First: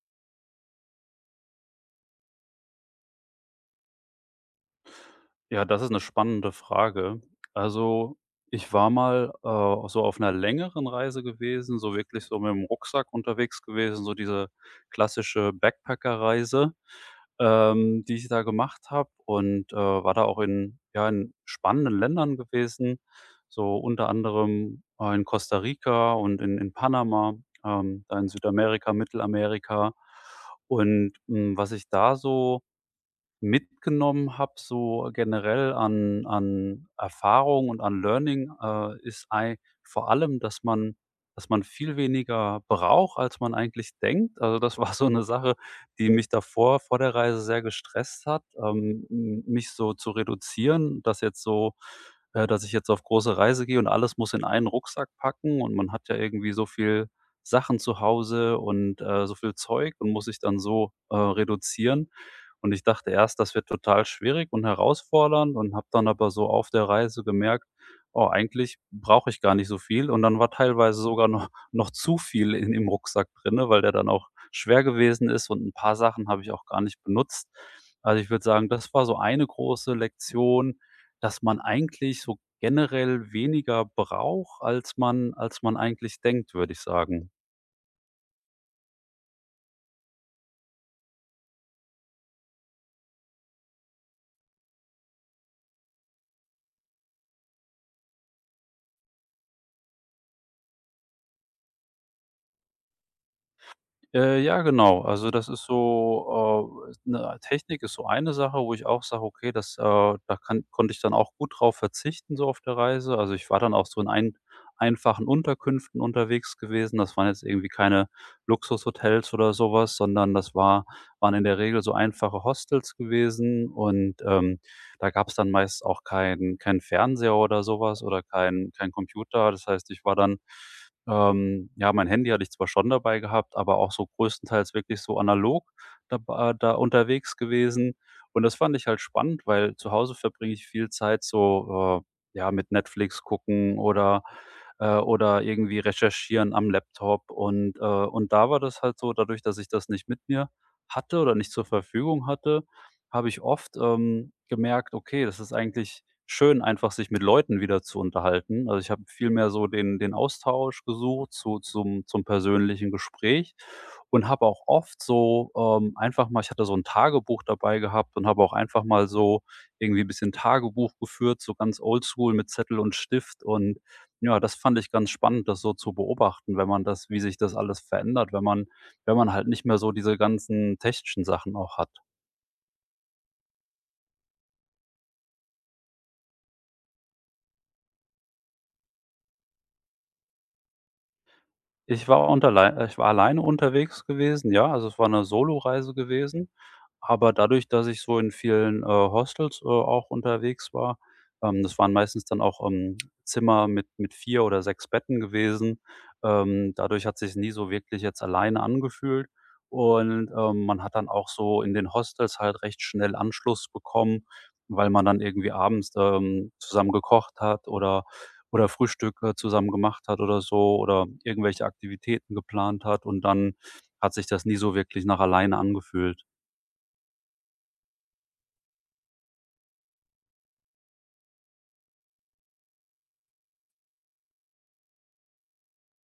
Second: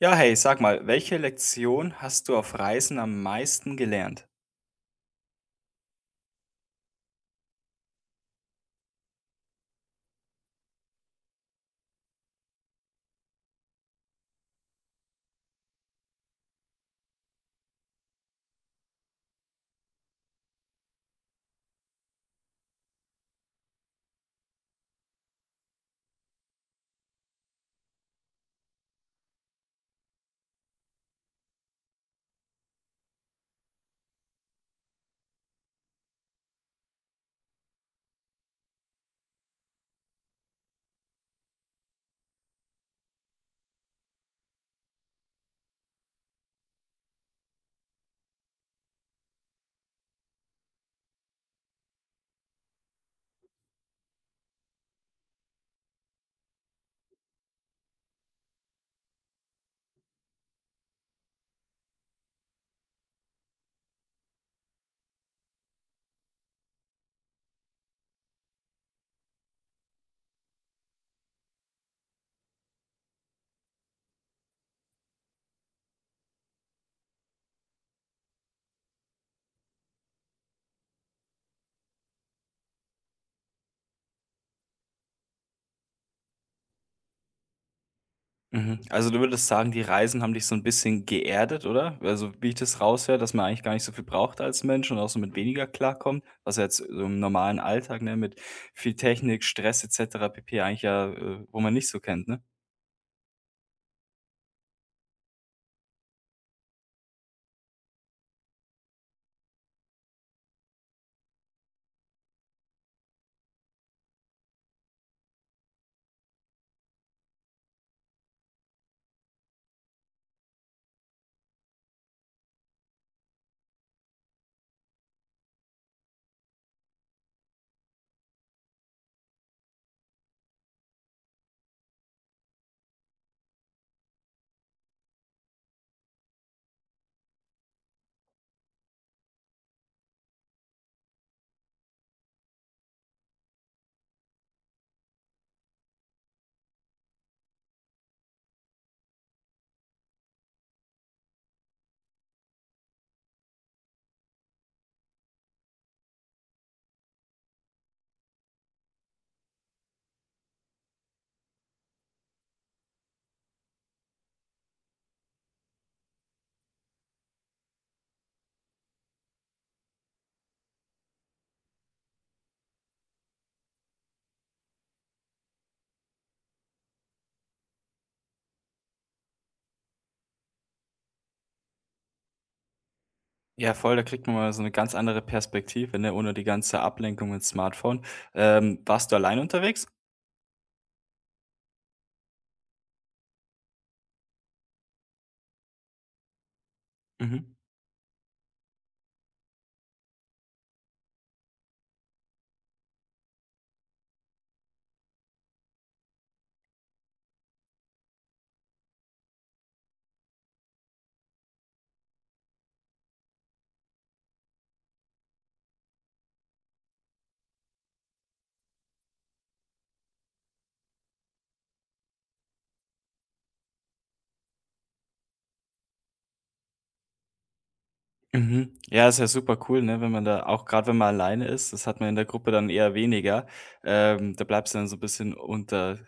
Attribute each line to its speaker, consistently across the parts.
Speaker 1: Ja, hey, sag mal, welche Lektion hast du auf Reisen am meisten gelernt?
Speaker 2: Ja, das ist eine spannende Frage. Also, ich war mal, so auf einer längeren Reise gewesen, so wirklich so mit dem Rucksack unterwegs gewesen, so diese klassische Backpacker-Reise, die ich da gemacht habe und, war da auch in ja, in spannenden Ländern gewesen, so unter anderem, in Costa Rica und in Panama, da in Südamerika, Mittelamerika. Und, was ich da so mitgenommen habe, so generell an Erfahrung und an Learning, ist ei vor allem, dass man viel weniger braucht, als man eigentlich denkt. Also, das war so eine Sache, die mich davor vor der Reise sehr gestresst hat, m mich so zu reduzieren, dass ich jetzt auf große Reise gehe und alles muss in einen Rucksack packen und man hat ja irgendwie so viel Sachen zu Hause und, so viel Zeug und muss sich dann so, reduzieren. Und ich dachte erst, das wird total schwierig und herausfordernd und habe dann aber so auf der Reise gemerkt: „Oh, eigentlich brauche ich gar nicht so viel." Und dann war teilweise sogar noch noch zu viel in im Rucksack drinne, weil der dann auch schwer gewesen ist und ein paar Sachen habe ich auch gar nicht benutzt. Also, ich würde sagen, das war so eine große Lektion, dass man eigentlich so generell weniger braucht, als man eigentlich denkt, würde ich sagen.
Speaker 1: Mhm. Also du würdest sagen, die Reisen haben dich so ein bisschen geerdet, oder? Also, wie ich das raushöre, dass man eigentlich gar nicht so viel braucht als Mensch und auch so mit weniger klarkommt, was ja jetzt so im normalen Alltag, ne, mit viel Technik, Stress et cetera pp. Eigentlich ja, wo man nicht so kennt, ne?
Speaker 2: Ja, genau. Also, das ist so, 'ne Technik ist so eine Sache, wo ich auch sage: „Okay, da kann konnte ich dann auch gut drauf verzichten so auf der Reise." Also, ich war dann auch so in einfachen Unterkünften unterwegs gewesen. Das waren jetzt irgendwie keine Luxushotels oder sowas, sondern das waren in der Regel so einfache Hostels gewesen und, da gab es dann meist auch keinen Fernseher oder sowas oder keinen Computer. Das heißt, ich war dann ja, mein Handy hatte ich zwar schon dabei gehabt, aber auch so größtenteils wirklich so analog dab da unterwegs gewesen. Und das fand ich halt spannend, weil zu Hause verbringe ich viel Zeit so, ja, mit Netflix gucken oder irgendwie recherchieren am Laptop. Und da war das halt so, dadurch, dass ich das nicht mit mir hatte oder nicht zur Verfügung hatte, habe ich oft, gemerkt: „Okay, das ist eigentlich schön, einfach sich mit Leuten wieder zu unterhalten." Also, ich habe viel mehr so den Austausch gesucht zu zum zum persönlichen Gespräch und habe auch oft so, einfach mal ich hatte so ein Tagebuch dabei gehabt und habe auch einfach mal so irgendwie ein bisschen Tagebuch geführt, so ganz oldschool mit Zettel und Stift und ja, das fand ich ganz spannend, das so zu beobachten, wenn man das wie sich das alles verändert, wenn man halt nicht mehr so diese ganzen technischen Sachen auch hat.
Speaker 1: Ja, voll, da kriegt man mal so eine ganz andere Perspektive, ne, ohne die ganze Ablenkung mit Smartphone. Warst du allein unterwegs?
Speaker 2: Ich war unter ich war alleine unterwegs gewesen, ja, also es war 'ne Soloreise gewesen. Aber
Speaker 1: Mhm.
Speaker 2: dadurch, dass ich so in vielen, Hostels, auch unterwegs war. Das waren meistens dann auch, Zimmer mit 4 oder 6 Betten gewesen. Dadurch hat sich's nie so wirklich jetzt alleine angefühlt. Und, man hat dann auch so in den Hostels halt recht schnell Anschluss bekommen, weil man dann irgendwie abends, zusammen gekocht hat oder Frühstück, zusammen gemacht hat oder so oder irgendwelche Aktivitäten geplant hat und dann hat sich das nie so wirklich nach alleine angefühlt.
Speaker 1: Mhm. Ja, ist ja super cool, ne, wenn man da auch gerade wenn man alleine ist, das hat man in der Gruppe dann eher weniger. Da bleibst du dann so 'n bisschen unter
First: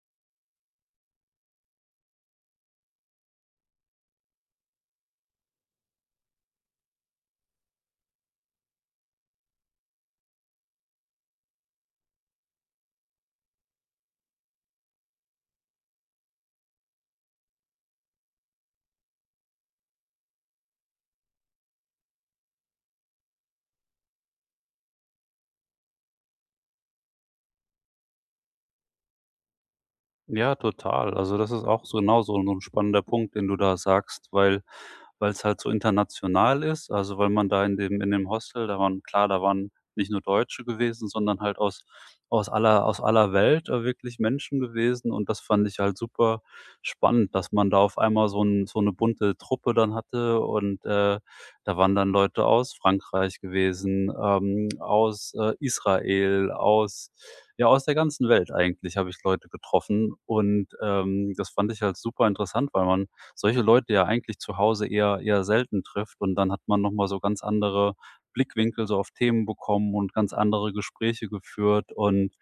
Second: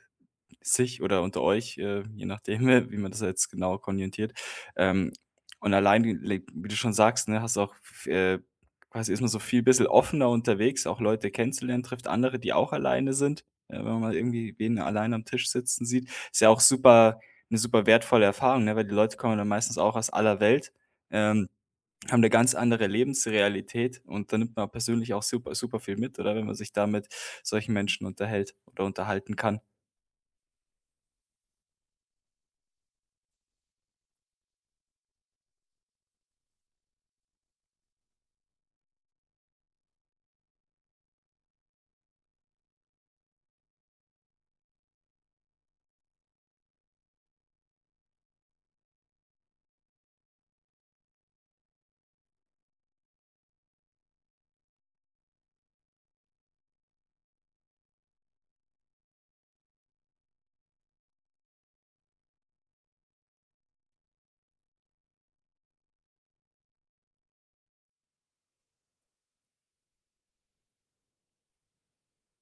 Speaker 1: sich oder unter euch, je nachdem, wie man das jetzt genau konjunktiert. Ähm, und allein le wie du schon sagst, ne, hast auch v quasi ist man so viel bisschen offener unterwegs, auch Leute kennenzulernen, trifft andere, die auch alleine sind, wenn man mal irgendwie wen allein am Tisch sitzen sieht. Ist ja auch super eine super wertvolle Erfahrung, ne, weil die Leute kommen dann meistens auch aus aller Welt. Ähm haben eine ganz andere Lebensrealität und da nimmt man persönlich auch super super viel mit, oder? Wenn man sich da mit solchen Menschen unterhält oder unterhalten kann.
Speaker 2: Ja, total. Also, das ist auch so genau so ein spannender Punkt, den du da sagst, weil es halt so international ist, also, weil man da in dem Hostel da waren klar, da waren nicht nur Deutsche gewesen, sondern halt aus aller Welt, wirklich Menschen gewesen und das fand ich halt super spannend, dass man da auf einmal so 'ne bunte Truppe dann hatte. Da wandern Leute aus Frankreich gewesen, aus, Israel, aus der ganzen Welt eigentlich habe ich Leute getroffen und, das fand ich halt super interessant, weil man solche Leute ja eigentlich zu Hause eher selten trifft und dann hat man noch mal so ganz andere Blickwinkel so auf Themen bekommen und ganz andere Gespräche geführt und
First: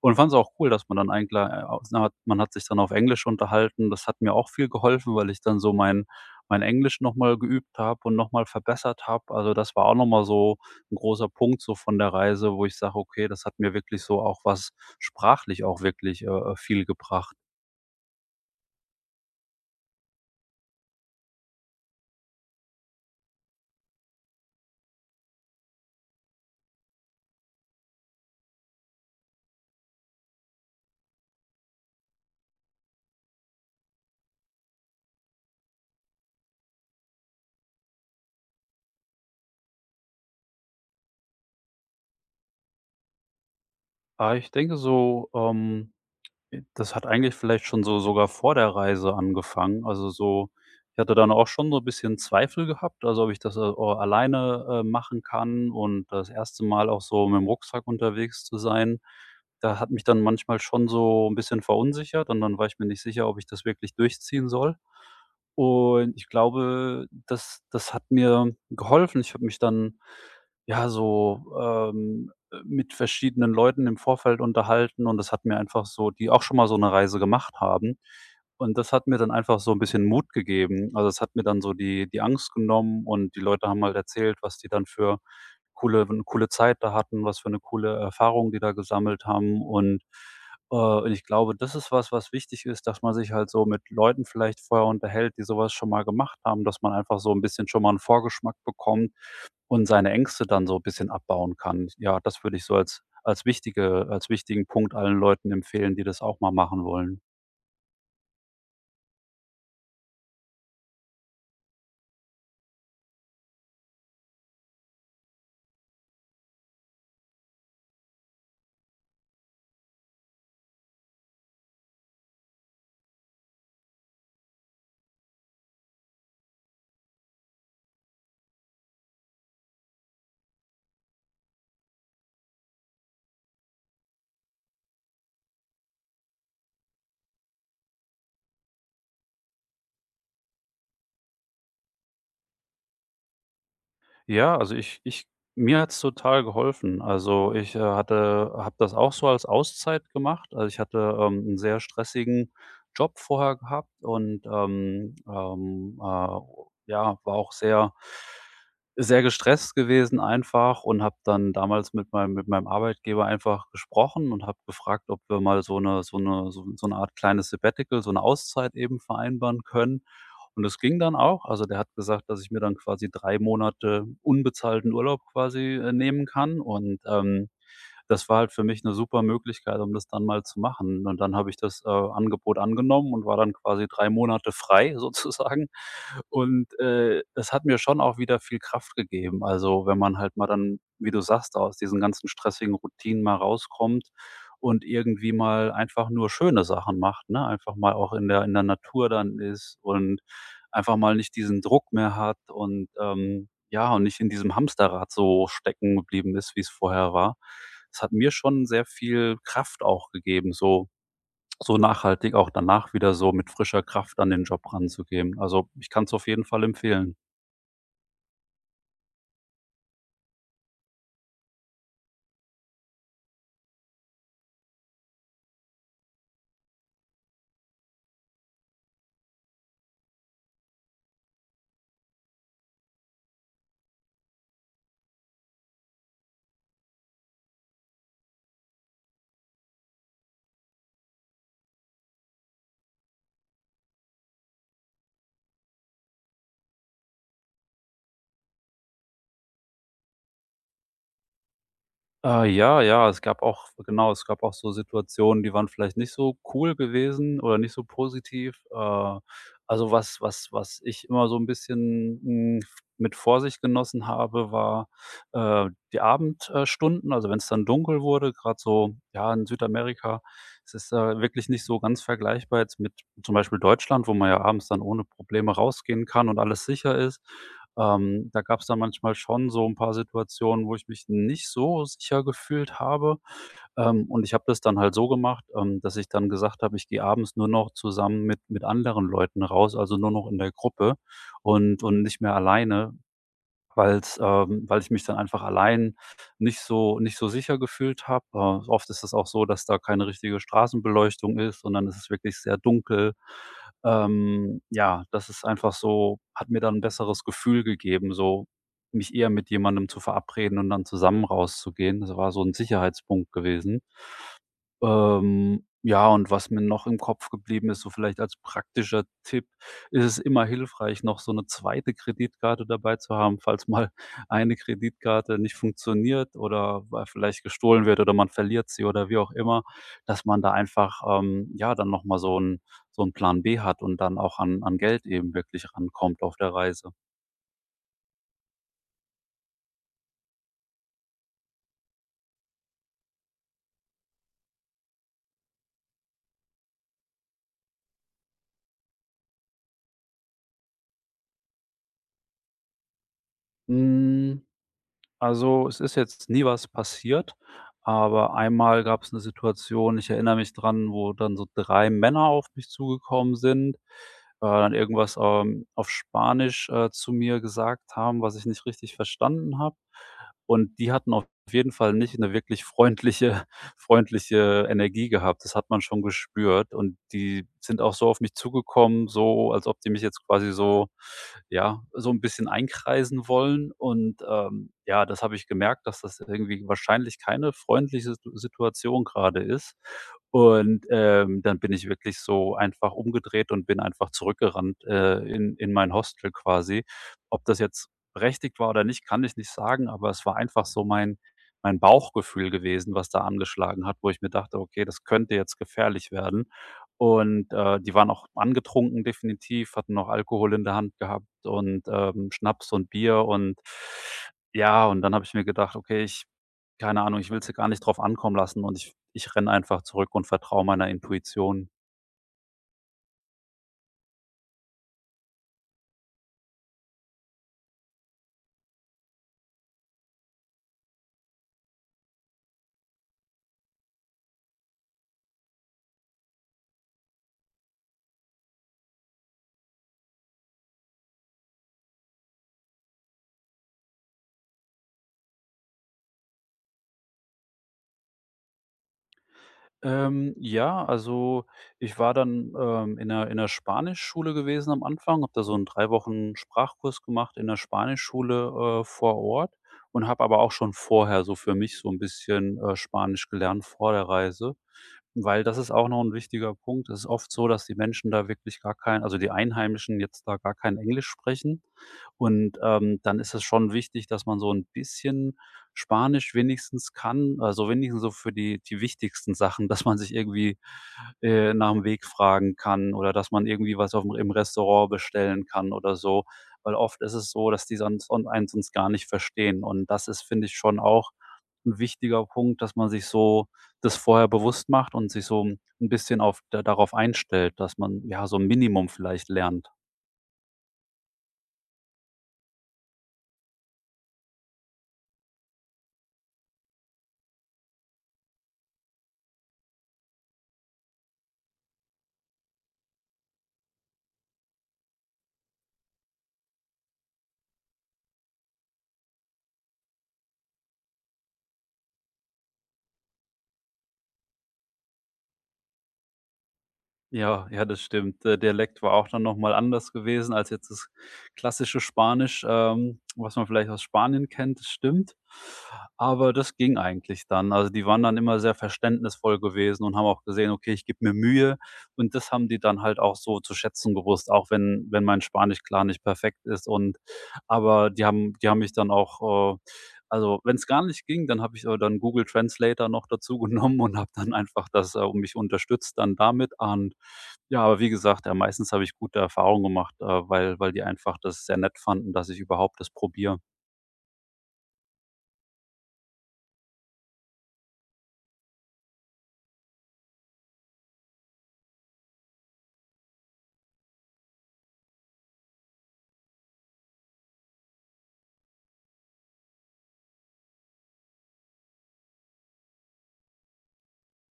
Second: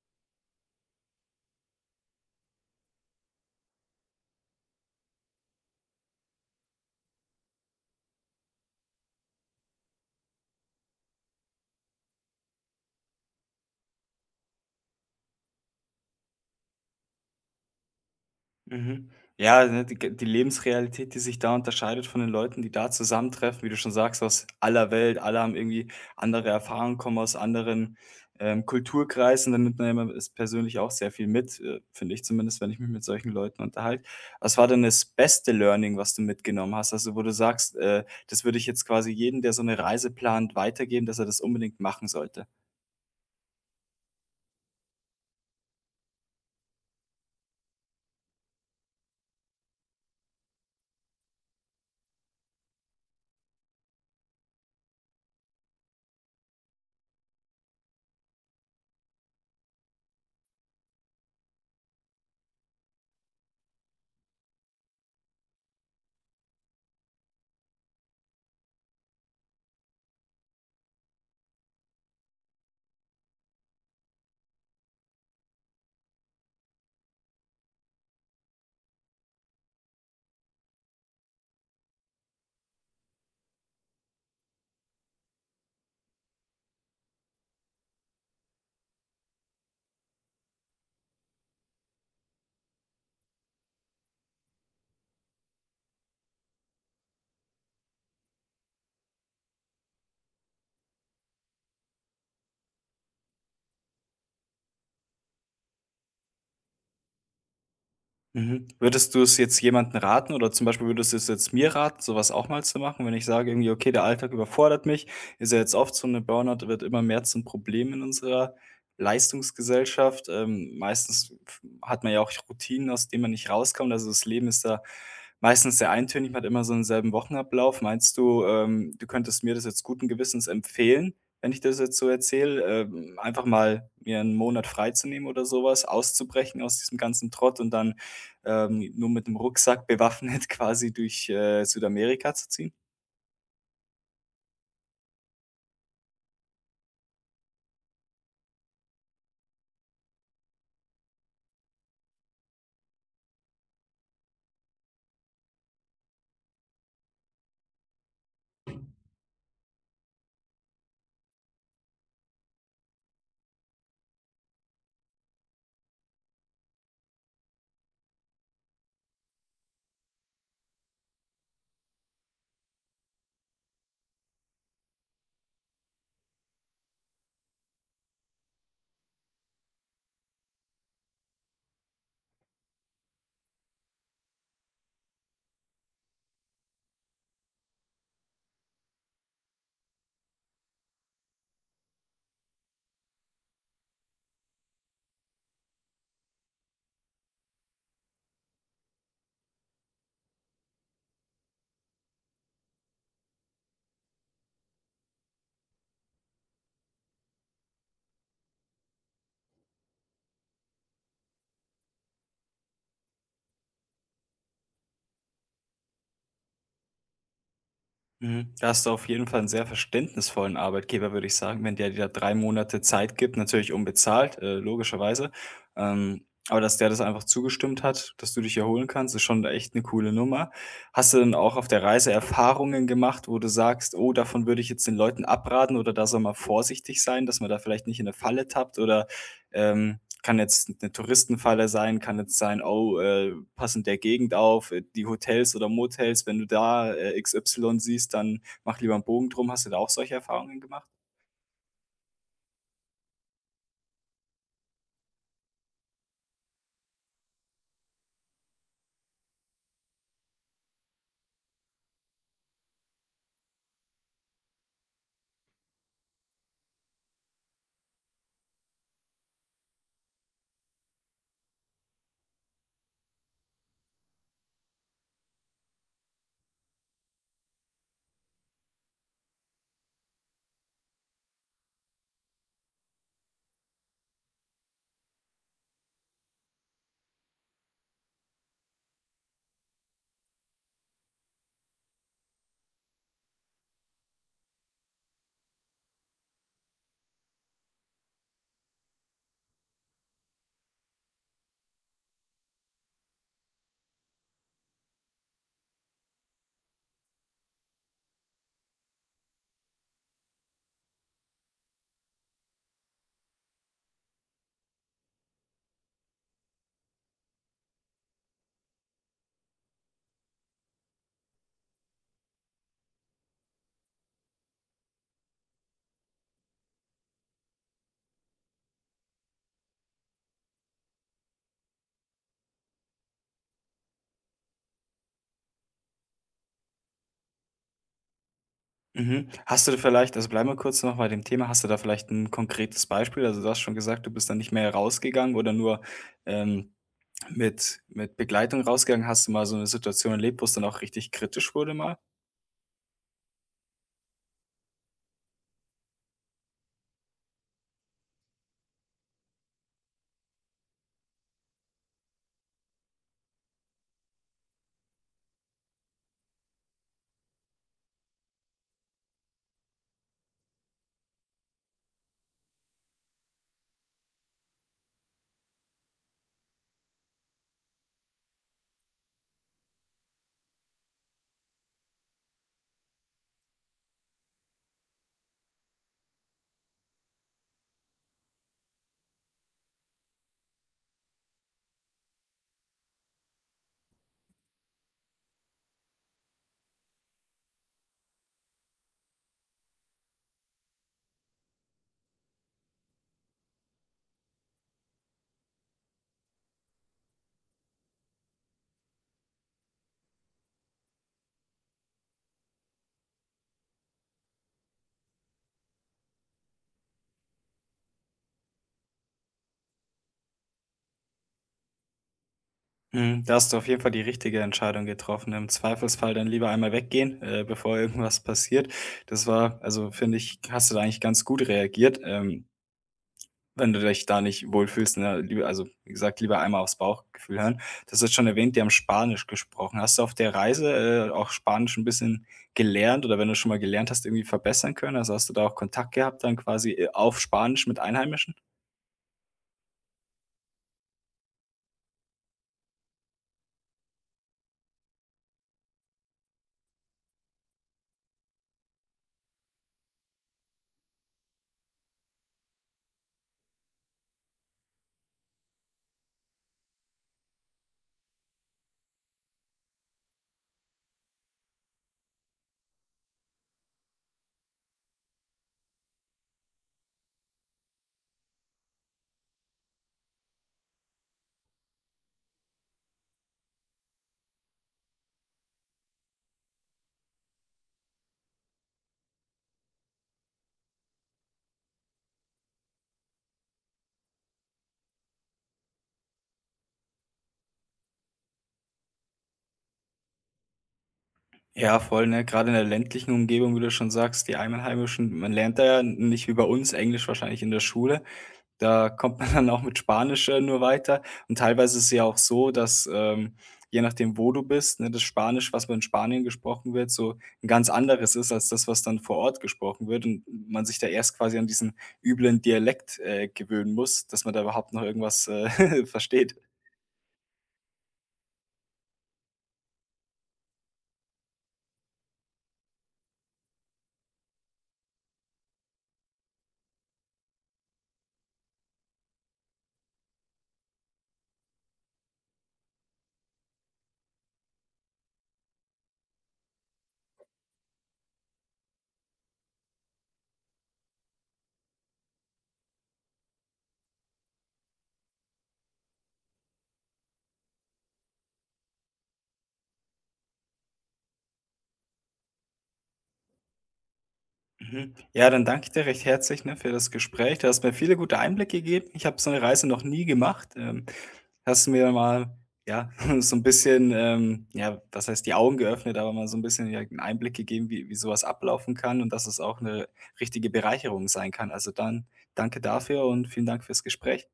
Speaker 2: und fand es auch cool, dass man dann eigentlich aus man hat sich dann auf Englisch unterhalten. Das hat mir auch viel geholfen, weil ich dann so mein Englisch noch mal geübt habe und noch mal verbessert habe. Also, das war auch noch mal so ein großer Punkt so von der Reise, wo ich sage: „Okay, das hat mir wirklich so auch was sprachlich auch wirklich, viel gebracht."
Speaker 1: Mhm. Ja, ne, die Lebensrealität, die sich da unterscheidet von den Leuten, die da zusammentreffen, wie du schon sagst, aus aller Welt. Alle haben irgendwie andere Erfahrungen, kommen aus anderen, Kulturkreisen. Da nimmt man ja immer s persönlich auch sehr viel mit, finde ich zumindest, wenn ich mich mit solchen Leuten unterhalte. Was war denn das beste Learning, was du mitgenommen hast? Also, wo du sagst, das würde ich jetzt quasi jedem, der so eine Reise plant, weitergeben, dass er das unbedingt machen sollte?
Speaker 2: Ah, ich denke so, das hat eigentlich vielleicht schon so sogar vor der Reise angefangen. Also, so ich hatte dann auch schon so ein bisschen Zweifel gehabt, also, ob ich das, o alleine, machen kann und das erste Mal auch so mit dem Rucksack unterwegs zu sein, da hat mich dann manchmal schon so ein bisschen verunsichert und dann war ich mir nicht sicher, ob ich das wirklich durchziehen soll. Und ich glaube, das hat mir geholfen. Ich habe mich dann, ja, so, mit verschiedenen Leuten im Vorfeld unterhalten und das hat mir einfach so die auch schon mal so eine Reise gemacht haben. Und das hat mir dann einfach so ein bisschen Mut gegeben. Also, es hat mir dann so die Angst genommen und die Leute haben halt erzählt, was die dann für coole 'ne coole Zeit da hatten, was für eine coole Erfahrung die da gesammelt haben. Und ich glaube, das ist was, was wichtig ist, dass man sich halt so mit Leuten vielleicht vorher unterhält, die sowas schon mal gemacht haben, dass man einfach so ein bisschen schon mal einen Vorgeschmack bekommt, und seine Ängste dann so ein bisschen abbauen kann. Ja, das würde ich so als wichtigen Punkt allen Leuten empfehlen, die das auch mal machen wollen.
Speaker 1: Mhm. Würdest du es jetzt jemandem raten oder zum Beispiel würdest du es jetzt mir raten, sowas auch mal zu machen, wenn ich sage irgendwie: „Okay, der Alltag überfordert mich.“ Ist ja jetzt oft so eine Burnout wird immer mehr zum Problem in unserer Leistungsgesellschaft. Meistens f hat man ja auch Routinen, aus denen man nicht rauskommt. Also, das Leben ist da meistens sehr eintönig, man hat immer so einen selben Wochenablauf. Meinst du, du könntest mir das jetzt guten Gewissens empfehlen, wenn ich das jetzt so erzähle, einfach mal mir einen Monat freizunehmen oder sowas, auszubrechen aus diesem ganzen Trott und dann nur mit dem Rucksack bewaffnet quasi durch, Südamerika zu ziehen.
Speaker 2: Ja, also ich ich mir hat's total geholfen. Also, ich, hatte habe das auch so als Auszeit gemacht. Also, ich hatte, 'n sehr stressigen Job vorher gehabt und, ja, war auch sehr sehr gestresst gewesen einfach und habe dann damals mit meinem Arbeitgeber einfach gesprochen und habe gefragt, ob wir mal so 'ne Art kleines Sabbatical, so eine Auszeit eben vereinbaren können. Und das ging dann auch. Also, der hat gesagt, dass ich mir dann quasi 3 Monate unbezahlten Urlaub quasi, nehmen kann. Das war halt für mich eine super Möglichkeit, um das dann mal zu machen. Und dann habe ich das, Angebot angenommen und war dann quasi 3 Monate frei sozusagen. Das hat mir schon auch wieder viel Kraft gegeben. Also, wenn man halt mal dann, wie du sagst, aus diesen ganzen stressigen Routinen mal rauskommt und irgendwie mal einfach nur schöne Sachen macht, ne? Einfach mal auch in der Natur dann ist und einfach mal nicht diesen Druck mehr hat ja, und nicht in diesem Hamsterrad so stecken geblieben ist, wie es vorher war. Es hat mir schon sehr viel Kraft auch gegeben, so so nachhaltig auch danach wieder so mit frischer Kraft an den Job ranzugehen. Also, ich kann es auf jeden Fall empfehlen.
Speaker 1: Mhm. Da hast du auf jeden Fall 'n sehr verständnisvollen Arbeitgeber, würde ich sagen, wenn der dir da 3 Monate Zeit gibt, natürlich unbezahlt, logischerweise. Aber dass der das einfach zugestimmt hat, dass du dich erholen kannst, ist schon echt eine coole Nummer. Hast du denn auch auf der Reise Erfahrungen gemacht, wo du sagst: „Oh, davon würde ich jetzt den Leuten abraten“ oder „da soll man vorsichtig sein, dass man da vielleicht nicht in eine Falle tappt“, oder kann jetzt eine Touristenfalle sein, kann jetzt sein: „Oh, pass in der Gegend auf, die Hotels oder Motels, wenn du da, XY siehst, dann mach lieber einen Bogen drum.“ Hast du da auch solche Erfahrungen gemacht?
Speaker 2: Ja, ja, es gab auch genau, es gab auch so Situationen, die waren vielleicht nicht so cool gewesen oder nicht so positiv. Also was ich immer so ein bisschen, mit Vorsicht genossen habe, war, die Abendstunden. Also wenn es dann dunkel wurde, gerade so, ja, in Südamerika ist es, ist wirklich nicht so ganz vergleichbar jetzt mit zum Beispiel Deutschland, wo man ja abends dann ohne Probleme rausgehen kann und alles sicher ist. Da gab es dann manchmal schon so ein paar Situationen, wo ich mich nicht so sicher gefühlt habe. Und ich habe das dann halt so gemacht, dass ich dann gesagt habe, ich gehe abends nur noch zusammen mit anderen Leuten raus, also nur noch in der Gruppe und nicht mehr alleine, weil ich mich dann einfach allein nicht so sicher gefühlt habe. Oft ist es auch so, dass da keine richtige Straßenbeleuchtung ist, sondern es ist wirklich sehr dunkel. Ja, das ist einfach so hat mir dann ein besseres Gefühl gegeben, so mich eher mit jemandem zu verabreden und dann zusammen rauszugehen. Das war so ein Sicherheitspunkt gewesen. Ja, und was mir noch im Kopf geblieben ist, so vielleicht als praktischer Tipp, ist es immer hilfreich, noch so eine zweite Kreditkarte dabei zu haben, falls mal eine Kreditkarte nicht funktioniert oder weil vielleicht gestohlen wird oder man verliert sie oder wie auch immer, dass man da einfach, ja, dann noch mal so 'n Plan B hat und dann auch an Geld eben wirklich rankommt auf der Reise.
Speaker 1: Mhm. Hast du da vielleicht also, bleiben wir kurz noch bei dem Thema. Hast du da vielleicht ein konkretes Beispiel? Also, du hast schon gesagt, du bist dann nicht mehr rausgegangen oder nur, ähm, mit Begleitung rausgegangen. Hast du mal so eine Situation erlebt, wo's dann auch richtig kritisch wurde mal?
Speaker 2: Hm. Also, es ist jetzt nie was passiert, aber einmal gab es 'ne Situation, ich erinnere mich dran, wo dann so 3 Männer auf mich zugekommen sind, dann irgendwas, auf Spanisch, zu mir gesagt haben, was ich nicht richtig verstanden habe. Und die hatten auf jeden Fall nicht 'ne wirklich freundliche Energie gehabt. Das hat man schon gespürt, und die sind auch so auf mich zugekommen, so als ob die mich jetzt quasi so, ja, so ein bisschen einkreisen wollen. Und, ja, das habe ich gemerkt, dass das irgendwie wahrscheinlich keine freundliche Situation gerade ist. Und, dann bin ich wirklich so einfach umgedreht und bin einfach zurückgerannt, in mein Hostel quasi. Ob das jetzt berechtigt war oder nicht, kann ich nicht sagen, aber es war einfach so mein Bauchgefühl gewesen, was da angeschlagen hat, wo ich mir dachte: „Okay, das könnte jetzt gefährlich werden.“ Und, die waren auch angetrunken, definitiv, hatten noch Alkohol in der Hand gehabt und, Schnaps und Bier. Und ja, und dann habe ich mir gedacht: „Okay, ich, keine Ahnung, ich will hier gar nicht drauf ankommen lassen, und ich renne einfach zurück und vertraue meiner Intuition.“
Speaker 1: Mhm, da hast du auf jeden Fall die richtige Entscheidung getroffen. Im Zweifelsfall dann lieber einmal weggehen, bevor irgendwas passiert. Das war also finde ich, hast du da eigentlich ganz gut reagiert, wenn du dich da nicht wohlfühlst, ne? Lieber also, wie gesagt, lieber einmal aufs Bauchgefühl hören. Das hast schon erwähnt, die haben Spanisch gesprochen. Hast du auf der Reise, auch Spanisch ein bisschen gelernt oder wenn du schon mal gelernt hast, irgendwie verbessern können? Also, hast du da auch Kontakt gehabt dann quasi, auf Spanisch mit Einheimischen?
Speaker 2: Ja, also ich war dann, in der Spanischschule gewesen am Anfang, habe da so einen 3 Wochen Sprachkurs gemacht in der Spanischschule, vor Ort, und habe aber auch schon vorher so für mich so ein bisschen, Spanisch gelernt vor der Reise, weil das ist auch noch ein wichtiger Punkt. Es ist oft so, dass die Menschen da wirklich gar kein, also die Einheimischen jetzt, da gar kein Englisch sprechen, und, dann ist es schon wichtig, dass man so ein bisschen Spanisch wenigstens kann, also wenigstens so für die wichtigsten Sachen, dass man sich irgendwie, nach dem Weg fragen kann oder dass man irgendwie was aufm im Restaurant bestellen kann oder so. Weil oft ist es so, dass die sonst und einen sonst gar nicht verstehen. Und das ist, finde ich, schon auch ein wichtiger Punkt, dass man sich so das vorher bewusst macht und sich so ein bisschen auf darauf einstellt, dass man, ja, so ein Minimum vielleicht lernt.
Speaker 1: Ja, voll, ne? Gerade in der ländlichen Umgebung, wie du schon sagst, die Einheimischen, man lernt da ja nicht wie bei uns Englisch wahrscheinlich in der Schule. Da kommt man dann auch mit Spanisch nur weiter. Und teilweise ist es ja auch so, dass je nachdem, wo du bist, ne, das Spanisch, was in Spanien gesprochen wird, so ein ganz anderes ist als das, was dann vor Ort gesprochen wird. Und man sich da erst quasi an diesen üblen Dialekt gewöhnen muss, dass man da überhaupt noch irgendwas versteht.
Speaker 2: Ja, ja, das stimmt. Der Dialekt war auch dann noch mal anders gewesen als jetzt das klassische Spanisch, was man vielleicht aus Spanien kennt, das stimmt. Aber das ging eigentlich dann. Also, die waren dann immer sehr verständnisvoll gewesen und haben auch gesehen: „Okay, ich gebe mir Mühe.“ Und das haben die dann halt auch so zu schätzen gewusst, auch wenn mein Spanisch klar nicht perfekt ist. Und aber die haben mich dann auch, also, wenn es gar nicht ging, dann habe ich aber dann Google Translator noch dazu genommen und habe dann einfach das, mich unterstützt dann damit. An. Ja, aber wie gesagt, meistens habe ich gute Erfahrungen gemacht, weil die einfach das sehr nett fanden, dass ich überhaupt das probiere.
Speaker 1: Mhm. Ja, dann danke ich dir recht herzlich, ne, für das Gespräch. Du hast mir viele gute Einblicke gegeben. Ich habe so eine Reise noch nie gemacht. Hast mir mal, ja, so ein bisschen, ja, was heißt die Augen geöffnet, aber mal so ein bisschen, ja, 'n Einblick gegeben, wie sowas ablaufen kann und dass es auch eine richtige Bereicherung sein kann. Also, dann danke dafür und vielen Dank fürs Gespräch.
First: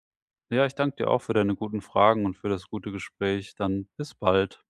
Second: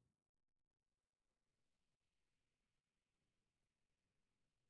Speaker 2: Ja, ich danke dir auch für deine guten Fragen und für das gute Gespräch. Dann bis bald.